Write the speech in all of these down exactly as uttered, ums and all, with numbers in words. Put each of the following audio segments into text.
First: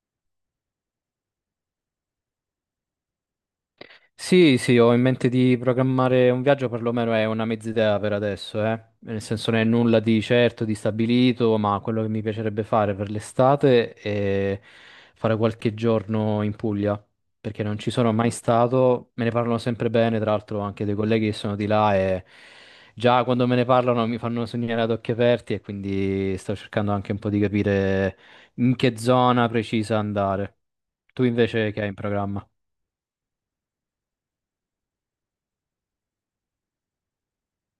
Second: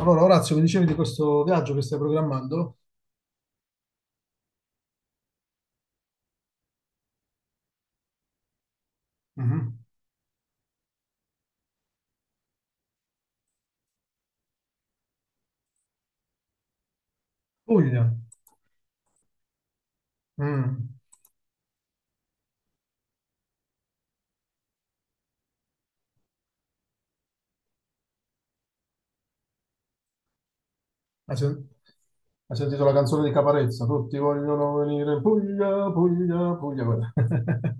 Allora, Orazio, mi dicevi di questo viaggio che stai programmando? Sì, sì, ho in mente di programmare un viaggio, perlomeno è una mezz'idea per adesso, eh. Nel senso non è Mhm. nulla di certo, di stabilito, ma quello che mi piacerebbe fare per l'estate è fare qualche giorno in Puglia, perché non ci Puglia. sono mai stato, me ne parlano sempre bene, tra l'altro anche Mm. dei colleghi che sono di là e già quando me ne parlano mi fanno sognare ad occhi aperti e quindi sto cercando anche un po' di capire in che zona precisa andare. Tu Hai sen- invece che hai in programma? hai sentito la canzone di Caparezza? Tutti vogliono venire in Puglia, Puglia, Puglia, quella.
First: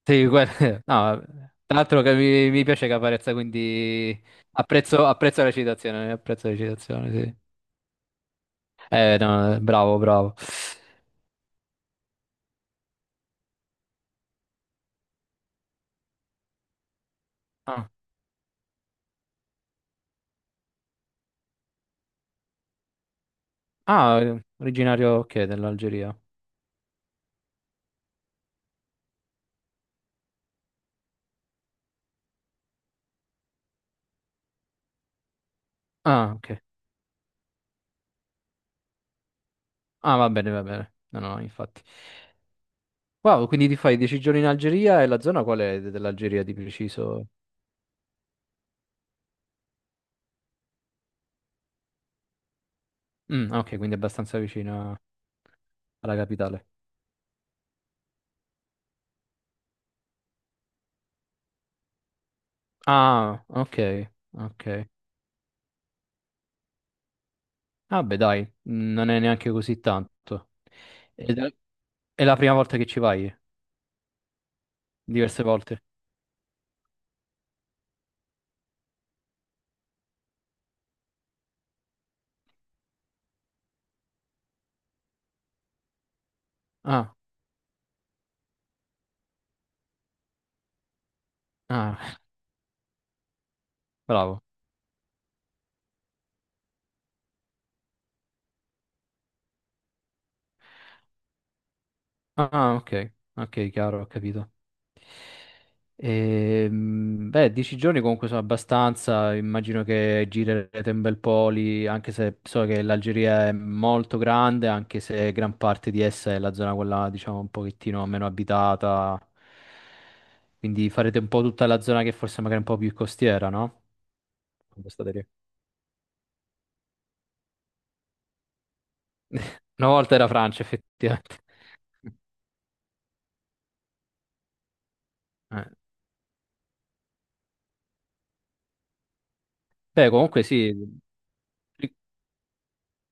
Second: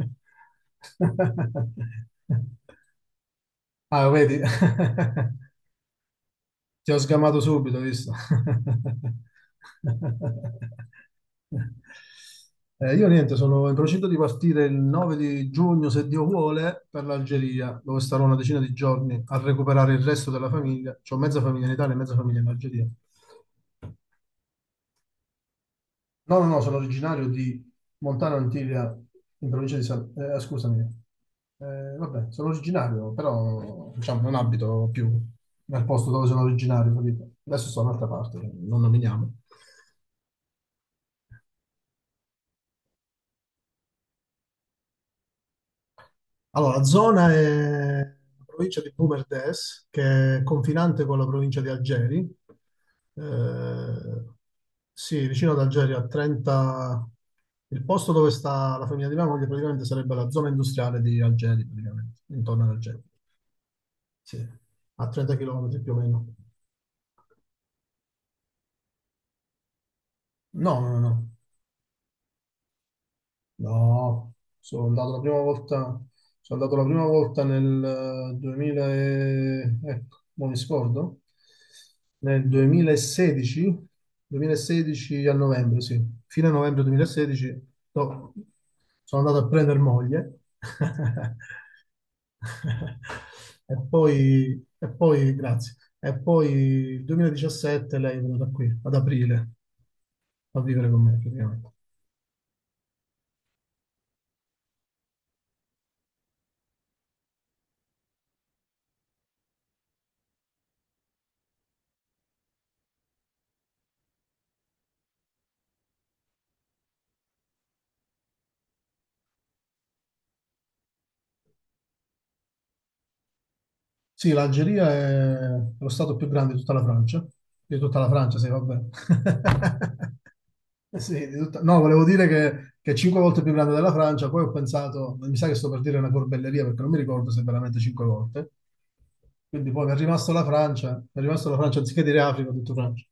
Sì, que- no, tra l'altro che mi, mi piace Caparezza, Ah, quindi vedi? apprezzo, apprezzo la citazione, apprezzo la Ti ho citazione, sì. sgamato subito, hai visto? Eh, no, eh, bravo, bravo. Eh, io niente, sono in procinto di partire il nove di giugno, se Dio vuole, per l'Algeria, Ah, dove starò una decina di giorni a recuperare il resto della famiglia. C'ho mezza famiglia in Italia e mezza famiglia in Algeria. ah, eh, originario, ok, dell'Algeria. No, no, no, sono originario di Montana Antilia, in provincia di San, eh, eh, scusami. Eh, vabbè, sono originario, però diciamo, non abito più nel posto dove Ah, sono ok. originario, capito? Adesso sto da un'altra parte, non nominiamo. Ah, va bene, va bene. No, no, infatti. Wow, quindi ti fai dieci giorni in Algeria e la zona qual è de- dell'Algeria di Allora, la preciso? zona è la provincia di Boumerdès, che è confinante con la provincia di Algeri. Mm, ah, ok, quindi Eh, abbastanza vicina sì, vicino ad Algeri, a alla capitale. trenta. Il posto dove sta la famiglia di mia moglie praticamente sarebbe la zona industriale di Algeri, praticamente, intorno ad Algeri. Ah, ok, Sì, ok. a trenta chilometri più o meno. Ah, beh, dai, mh, non è neanche così tanto. No, no, no. Ed è è la prima volta che ci vai? No, sono andato la prima Diverse volta, volte? sono andato la prima volta nel eh, duemila e- ecco, non mi scordo, nel duemilasedici, duemilasedici a novembre, sì, fine novembre Ah, duemilasedici, no, sono andato a prendere moglie ah, e bravo. poi, e poi, grazie, e poi il duemiladiciassette lei è venuta qui, ad aprile, a vivere con me praticamente. Ah, ok, ok, chiaro, ho capito. Ehm, beh, dieci giorni comunque sono abbastanza, immagino che girerete un bel po' lì, anche se so che l'Algeria è molto grande, anche se gran parte di essa è la zona quella, diciamo, un pochettino meno abitata. Quindi farete un po' tutta la zona che forse magari è un po' più costiera, no? Sì, Quando l'Algeria state lì. è lo stato più grande di tutta la Francia, di tutta la Francia, sì, vabbè. Una volta era Francia, Eh, Sì, di effettivamente. tutta- no, volevo dire che, che è cinque volte più grande della Francia, poi ho pensato, mi sa che Eh. sto per dire una corbelleria perché non mi ricordo se è veramente cinque volte. Quindi poi mi è Beh, rimasto comunque la sì. Francia, mi è rimasto la Francia, anziché dire Africa, ho detto Francia.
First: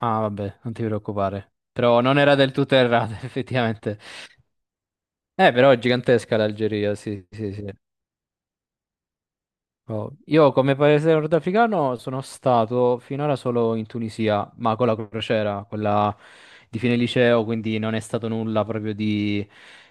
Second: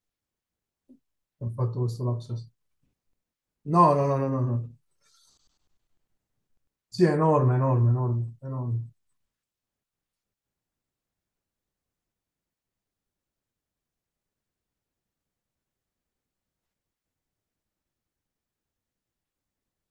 Ah, vabbè, non ti Ho preoccupare. fatto Però questo non era lapsus. del tutto errata, No, effettivamente. no, no, no, no. no. Eh, però è gigantesca l'Algeria, Sì, è sì, sì, enorme, sì. enorme, enorme, enorme. Oh, io come paese nordafricano sono stato finora solo in Tunisia, ma con la crociera, quella di fine liceo, quindi non è stato nulla proprio di,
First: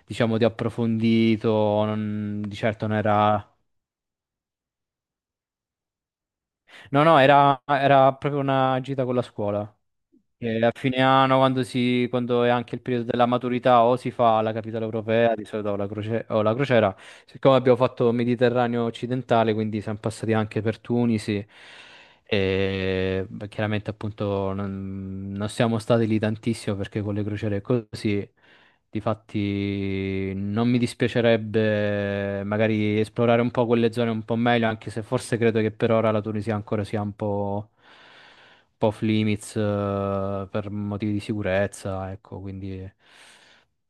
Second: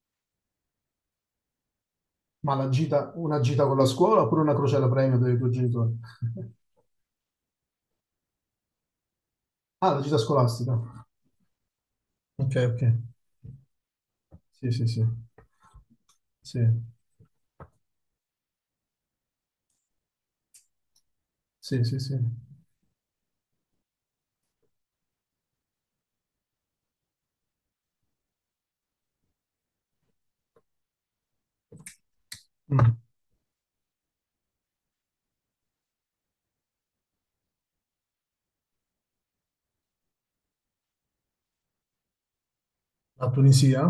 diciamo, di approfondito, non- Ma di la certo non gita, una era. gita con la scuola oppure una crociera premio dei tuoi genitori? No, no, era, era proprio una gita con la scuola. Ah, la gita E a scolastica. fine anno, quando, si, quando è Ok, anche ok. il periodo della maturità, o si fa la Sì, capitale sì, sì. europea, di solito o la, croce- o la Sì, crociera. Siccome abbiamo fatto Mediterraneo occidentale, quindi siamo passati anche per Tunisi. sì, sì, sì. E beh, chiaramente, appunto, non, non siamo stati lì tantissimo perché con le crociere è così. Difatti, non mi dispiacerebbe Mm. magari esplorare un po' quelle zone un po' meglio, anche se forse credo che per ora la Tunisia ancora sia un po', un po' off limits, eh, per motivi di sicurezza, ecco, quindi. La Tunisia?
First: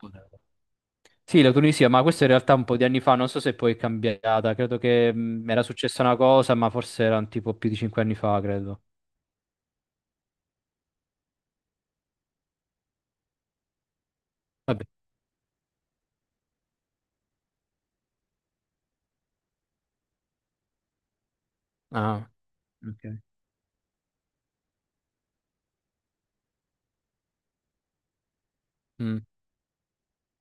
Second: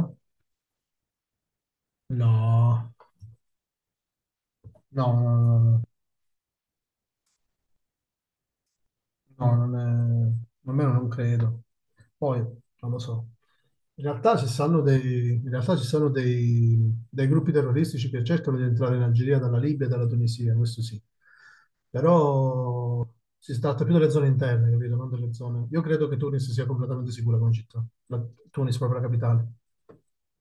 Sì, la Tunisia, ma questo in realtà un po' di No. anni fa, non so se poi è cambiata, credo che No, no, mh, no, era no. successa una cosa, ma forse erano tipo più di cinque anni fa, credo. No, non è, almeno non credo. Poi, non lo so. In realtà ci stanno Vabbè. dei, in realtà ci sono dei, dei gruppi terroristici che cercano di entrare in Algeria dalla Libia e dalla Tunisia, questo sì. Ah, Però ok. si tratta più delle zone interne, capito? Non delle zone. Io credo che Tunis sia completamente sicura come città. La, Tunis, proprio la Mm. capitale.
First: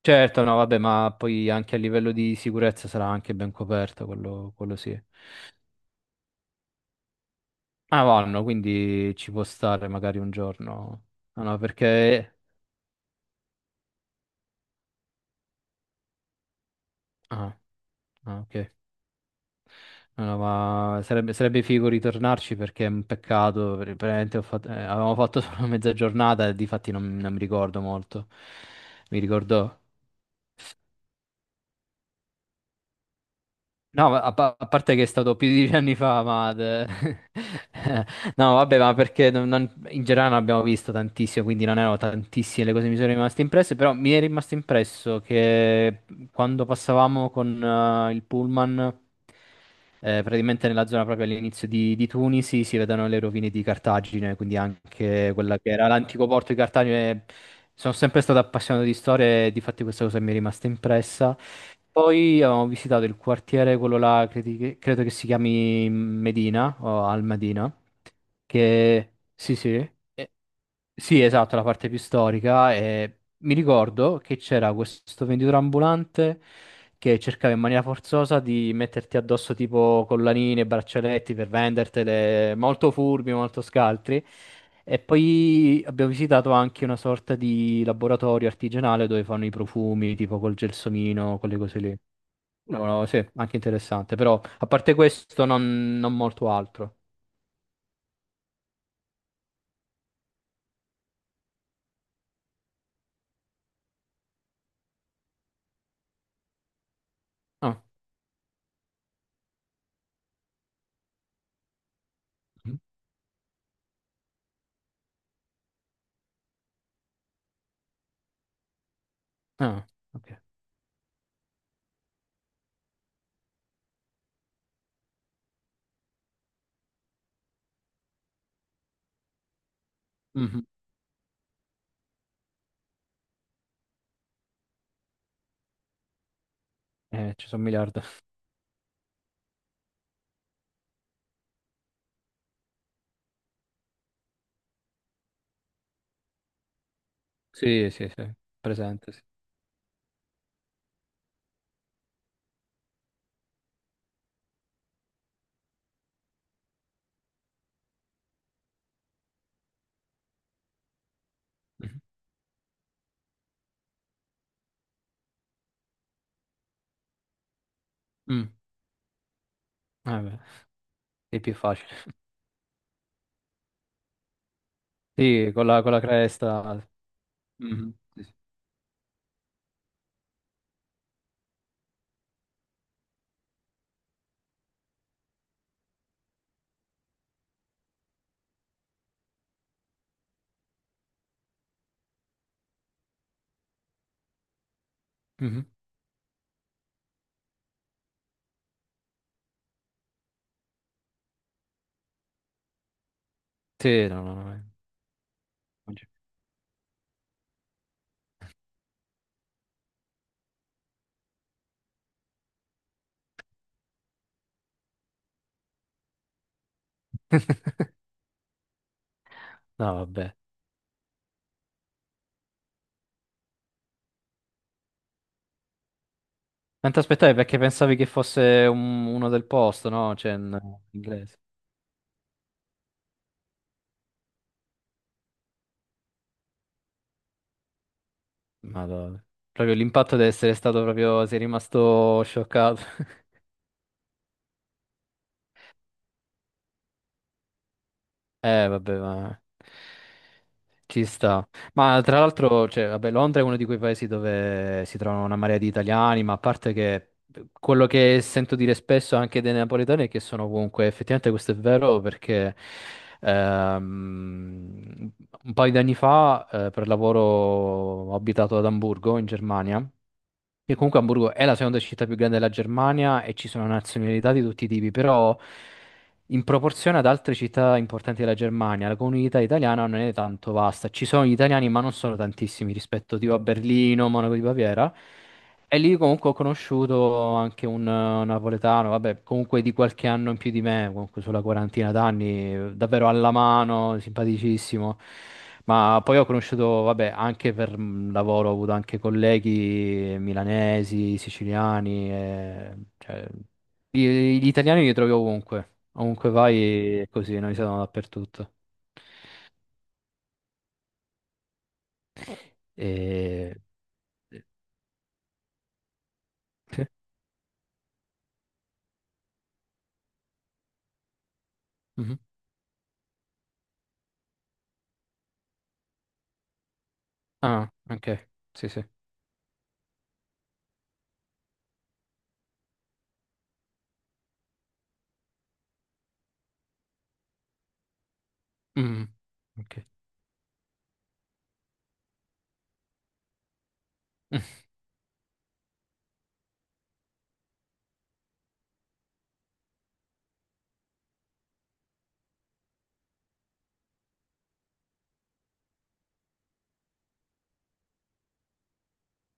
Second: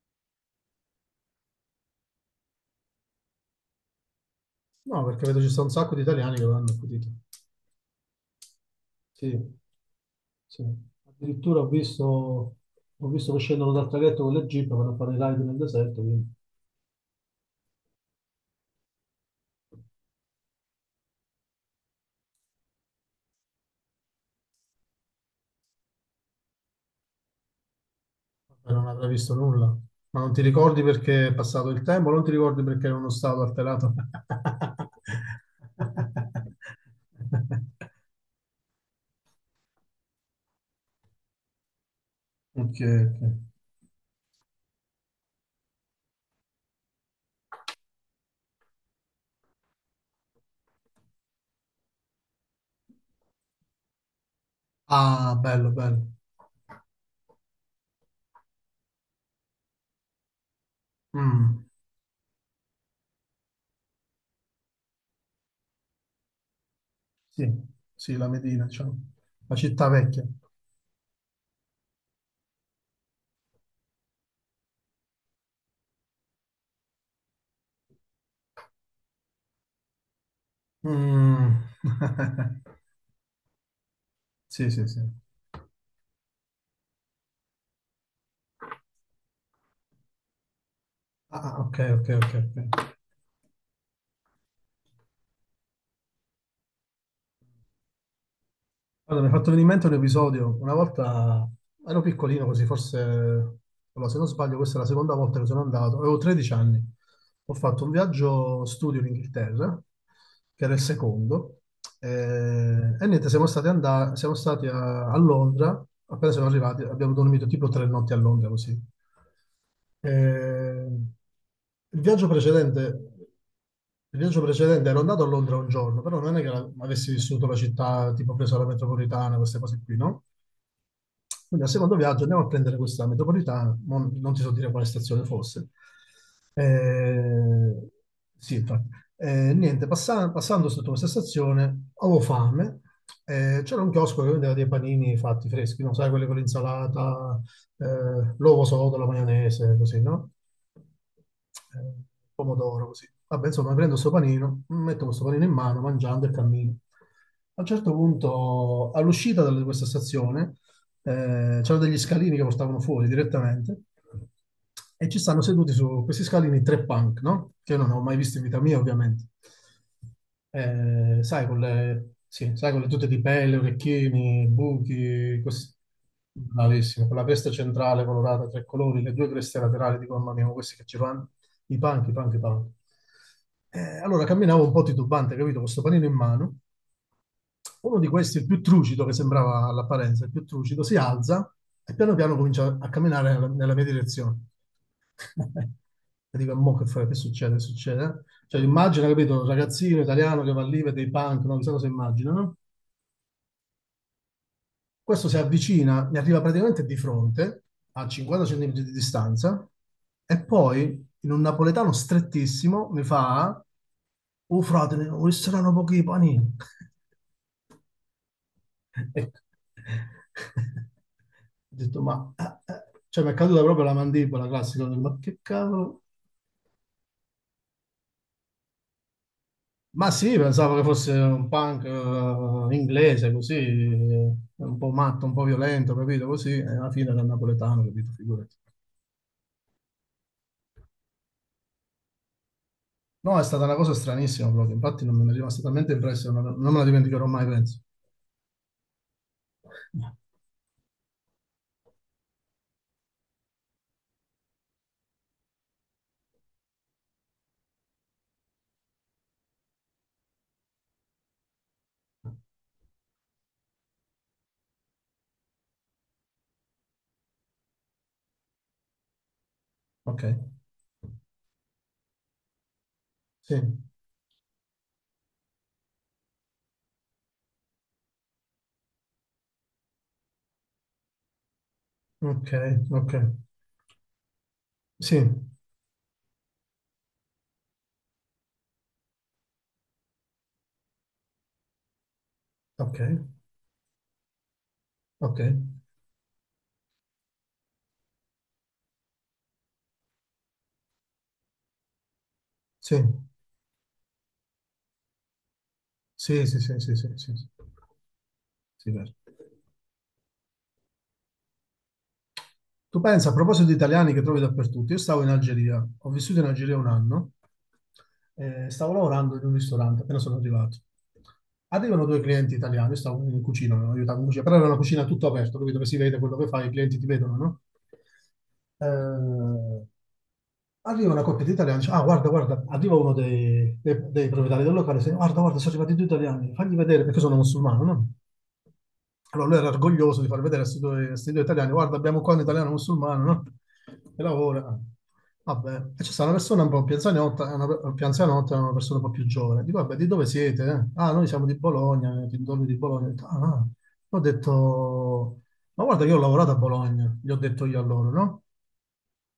Certo, no, vabbè, ma poi anche a livello di sicurezza sarà anche ben coperto, quello, quello sì. No, perché vedo ci sta un sacco di italiani che l'hanno accudito. Ah, vanno, quindi ci Sì. può stare magari un Sì. giorno. No, no, Addirittura ho visto, perché. ho visto che scendono dal traghetto con le jeep per fare i raid nel deserto, quindi. Ah, ah, ok. No, no, ma sarebbe, sarebbe figo ritornarci perché è un peccato, per- veramente ho fatto- eh, avevamo fatto solo mezza giornata e difatti non, non mi ricordo molto. Vabbè, non avrei Mi visto nulla. ricordo. Ma non ti ricordi perché è passato il tempo? Non ti ricordi perché era uno stato alterato? No, ma a, pa- a parte che è stato più di dieci anni fa, ma. de- No, vabbè, ma perché non- non- in generale non abbiamo visto tantissimo, quindi non erano tantissime le Ok, cose che mi sono ok. rimaste impresse, però mi è rimasto impresso che quando passavamo con eh, il pullman, eh, praticamente nella zona proprio all'inizio di, di Tunisi, si vedono le rovine di Cartagine, quindi anche Ah, quella bello, che era bello. l'antico porto di Cartagine. eh, Sono sempre stato appassionato di storia e di fatti questa cosa mi è rimasta impressa. Mm, Poi abbiamo visitato il quartiere, quello là, credi che- credo che si chiami Medina o Al sì, Medina, sì, la Medina, diciamo. che La sì, sì, città vecchia. eh, Sì, esatto, la parte più storica. E mi ricordo che c'era questo venditore ambulante che cercava in maniera forzosa di metterti addosso tipo collanine, braccialetti per Mm. vendertele, molto furbi, molto scaltri. Sì, sì, E sì. poi abbiamo visitato anche una sorta di laboratorio artigianale dove fanno i profumi, tipo col gelsomino, Ah, quelle ah, ok, cose lì. ok, ok, No, ok. no, sì, anche interessante, però a parte questo non, non molto altro. Guarda, mi hai fatto venire in mente un episodio. Una volta ero piccolino così, forse, allora, se non sbaglio, questa è la seconda volta che sono andato. Avevo tredici anni. Ho Ah, fatto un viaggio studio in Inghilterra, che era il secondo. eh, E, niente, siamo stati, andati, siamo stati a, a Londra. Appena siamo arrivati, abbiamo dormito tipo tre notti a Londra così. ah, ok. Eh, il viaggio precedente, il viaggio precedente ero andato a Londra un giorno, però non è che la- avessi vissuto la città, tipo preso la metropolitana, queste cose qui, no? Mhm. Quindi al secondo viaggio andiamo a prendere questa metropolitana, mo- non, ti so dire quale stazione fosse. Eh, ci sono un Eh, miliardo. sì, infatti. Eh, niente, passa- passando sotto questa stazione avevo fame, eh, c'era un chiosco che vendeva dei panini fatti freschi, non sai, quelli con l'insalata, Sì, sì, sì, eh, l'uovo sodo, la presente, sì. maionese, così, no? Eh, pomodoro, così. Vabbè, insomma, prendo questo panino, metto questo panino in mano, mangiando e cammino. A un certo punto, all'uscita da questa stazione, eh, c'erano degli Mhm. scalini che portavano fuori direttamente e ci stanno seduti su questi scalini tre punk, no? Che io non ho mai visto in Mm. vita mia, ovviamente. Eh beh, Eh, è sai, più con facile. le, sì, sai, con le tute di pelle, orecchini, buchi, Sì, con questi- la, con la cresta. Bravissimo, con la cresta Mhm, centrale sì, sì. colorata a tre colori, le due creste laterali, dico, mamma mia, ma questi che ci vanno, i punk, i punk, i punk. Eh, allora camminavo un po' titubante, capito, con sto panino in mano, uno di questi, il più trucido, che sembrava all'apparenza il più trucido, si alza e piano piano comincia a camminare nella, nella mia direzione. Mhm. E dico, mo che fai? Che succede? Che succede? Cioè, immagina, capito, un ragazzino italiano che va lì, vede i punk, non so cosa immagina, no? Sì, no, no, no. Eh. Questo si Non c'è. avvicina, mi arriva praticamente di fronte, a cinquanta centimetri di distanza, e poi, in un napoletano strettissimo, mi fa, oh frate, ne- oh, saranno pochi i panini. Ecco. No, vabbè. Ho detto, ma ah, ah. cioè, mi è caduta proprio la mandibola classica. Ho detto, ma che cavolo? Non ti aspettavi perché pensavi che fosse un- uno del posto, Ma no? Cioè, sì, in pensavo in che fosse inglese. un punk eh, inglese, così, eh, un po' matto, un po' violento, capito? Così, e alla fine era napoletano, capito? Figurati. Madonna. Proprio l'impatto deve essere stato proprio. Sei rimasto scioccato. No, è stata una cosa stranissima proprio. Infatti, non mi è rimasta talmente impressa, non, non me la dimenticherò mai, penso. Eh, vabbè, ma ci sta. Ma tra l'altro, cioè, vabbè, Londra è uno di quei paesi dove si trovano una marea di italiani, ma a parte che quello che sento dire spesso anche dei napoletani è che sono ovunque. Effettivamente questo è vero perché ehm, un paio di anni fa, eh, per lavoro, ho abitato ad Amburgo, in Germania. Ok, Che comunque Hamburgo è la seconda città più grande della Germania e ci sì, sono nazionalità di tutti i tipi, però in proporzione ad altre città importanti della Germania, la comunità italiana non è tanto vasta. Ci sono gli italiani, ma non sono ok, tantissimi ok, rispetto tipo a Berlino, Monaco di Baviera. sì, E lì comunque ho conosciuto anche un eh, napoletano, vabbè, comunque di qualche anno in più di me, comunque sulla quarantina d'anni, eh, ok, davvero alla mano, simpaticissimo. ok, Ma poi ho conosciuto, vabbè, anche per mm, lavoro, ho avuto anche colleghi milanesi, siciliani, eh, sì, cioè, gli, gli italiani li trovi ovunque, ovunque sì, sì, sì, sì, vai è sì, sì, così, noi siamo dappertutto. sì, vero. Tu pensa, a E. proposito di italiani che trovi dappertutto, io stavo in Algeria, ho vissuto in Algeria Sì? un anno, eh, stavo lavorando in un ristorante, appena sono arrivato. Arrivano Mhm. due clienti italiani, io stavo in cucina, mi aiutavo in cucina, però era una cucina tutto aperto, capito? Che si vede quello che fai, i clienti ti vedono, no? Ah, ok, sì, sì. Eh, arriva una coppia di italiani, dice, ah guarda, guarda, arriva uno dei, dei- dei proprietari del locale, dice, guarda, guarda, sono arrivati due italiani, fagli vedere perché sono musulmano, no? Mhm. Allora lui era Ok. orgoglioso di far vedere a questi due, a sti due italiani, guarda, abbiamo qua un italiano musulmano, no? Che lavora. Vabbè, e ci sta una persona un po' più anzianotta, e una, più anzianotta e una persona un po' più giovane. Dico, vabbè, di dove siete, eh? Ah, noi siamo di Bologna, eh, di dove di Bologna. Ho detto, ah, ah. Ho detto, ma guarda che io ho lavorato a Bologna, gli ho detto io a loro, no?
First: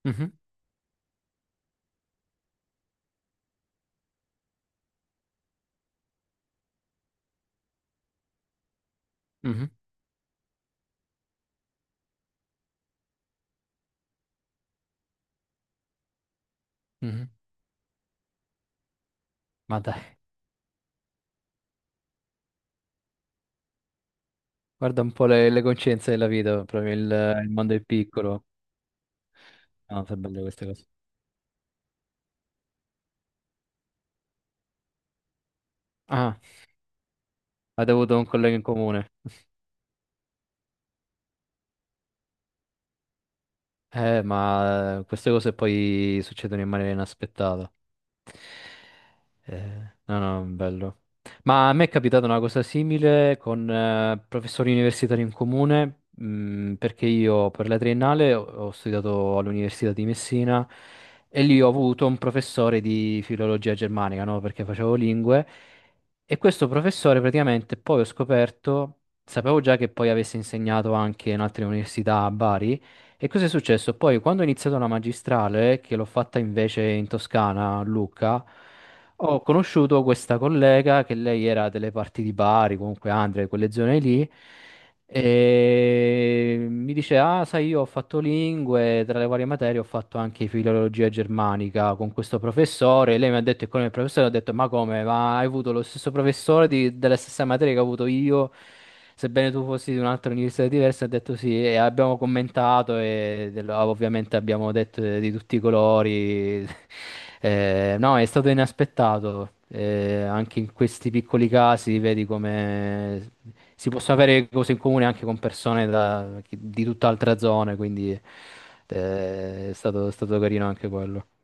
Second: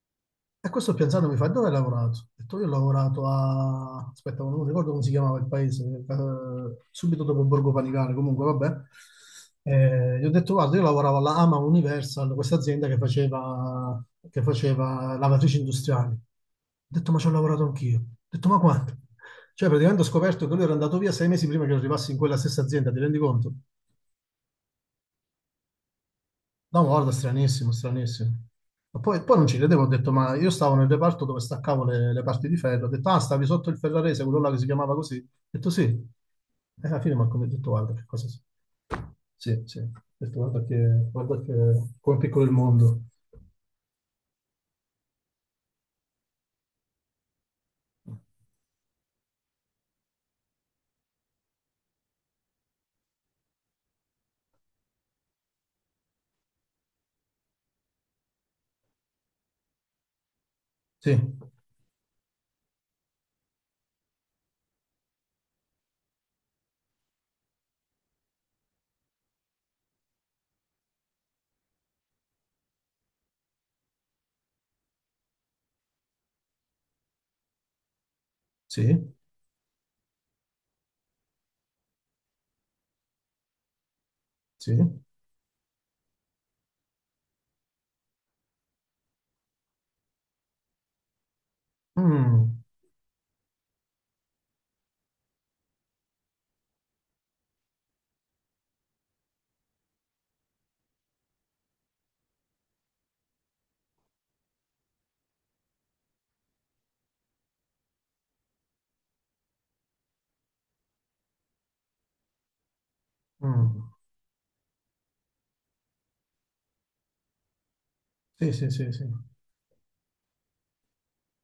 Mhm. E questo pensando mi fa, dove hai lavorato? Ho detto, io ho lavorato a, aspetta, non ricordo come si chiamava il paese, eh, subito dopo Borgo Panigale, comunque, vabbè. Mhm, Eh, gli ho detto, guarda, io lavoravo alla AMA Universal, questa azienda che faceva, che faceva, lavatrici industriali. Ho detto, ma ci mhm. ho lavorato anch'io. Ho detto, ma quanto? Cioè, Ma praticamente ho dai, scoperto che lui era andato via sei mesi prima che io arrivassi in quella stessa azienda, ti rendi conto? guarda un po' le, le coscienze della vita, No, proprio il, guarda, il stranissimo, mondo è stranissimo. piccolo. Ma poi, poi non ci credevo, ho No, detto, sono ma belle io queste stavo cose. nel reparto dove staccavo le, le parti di ferro, ho detto, ah, stavi sotto il ferrarese, quello là che si chiamava così. Ho detto sì. Ah, E alla fine Marco mi ha detto, guarda avete che avuto un cosa... si- collega in comune. Sì, sì. Ho detto, guarda che, guarda che... come è piccolo il mondo. Eh, ma eh, queste cose poi succedono in maniera inaspettata. Eh, no, no, bello. Ma a me è capitata una cosa simile con eh, professori universitari in comune, mh, perché io per la triennale ho, ho studiato all'Università di Messina Sì, e lì ho avuto un professore di filologia germanica, no? Perché facevo lingue. E questo professore praticamente poi ho scoperto, sapevo già che poi avesse insegnato anche in altre università a Bari. E cosa è successo? Poi, quando ho iniziato la magistrale, che l'ho fatta invece in Toscana, a Lucca, sì, ho conosciuto questa collega che lei era delle parti di Bari, comunque Andria, di quelle zone lì, sì. e mi dice, ah, sai, io ho fatto lingue, tra le varie materie ho fatto anche filologia germanica con questo Mm, professore. Lei mi ha detto, e con il professore ho detto, ma come? Ma hai avuto lo stesso professore di- della stessa materia che ho avuto io? Sebbene tu fossi di un'altra università diversa, ha detto sì, e abbiamo commentato e del- ovviamente abbiamo detto di tutti i colori. Eh, no, è stato inaspettato. Eh, anche in questi piccoli casi vedi come si mm. possono avere cose in comune anche con persone da- di tutt'altra zona, quindi Sì, sì, sì, sì. eh, è stato, è stato, carino anche quello.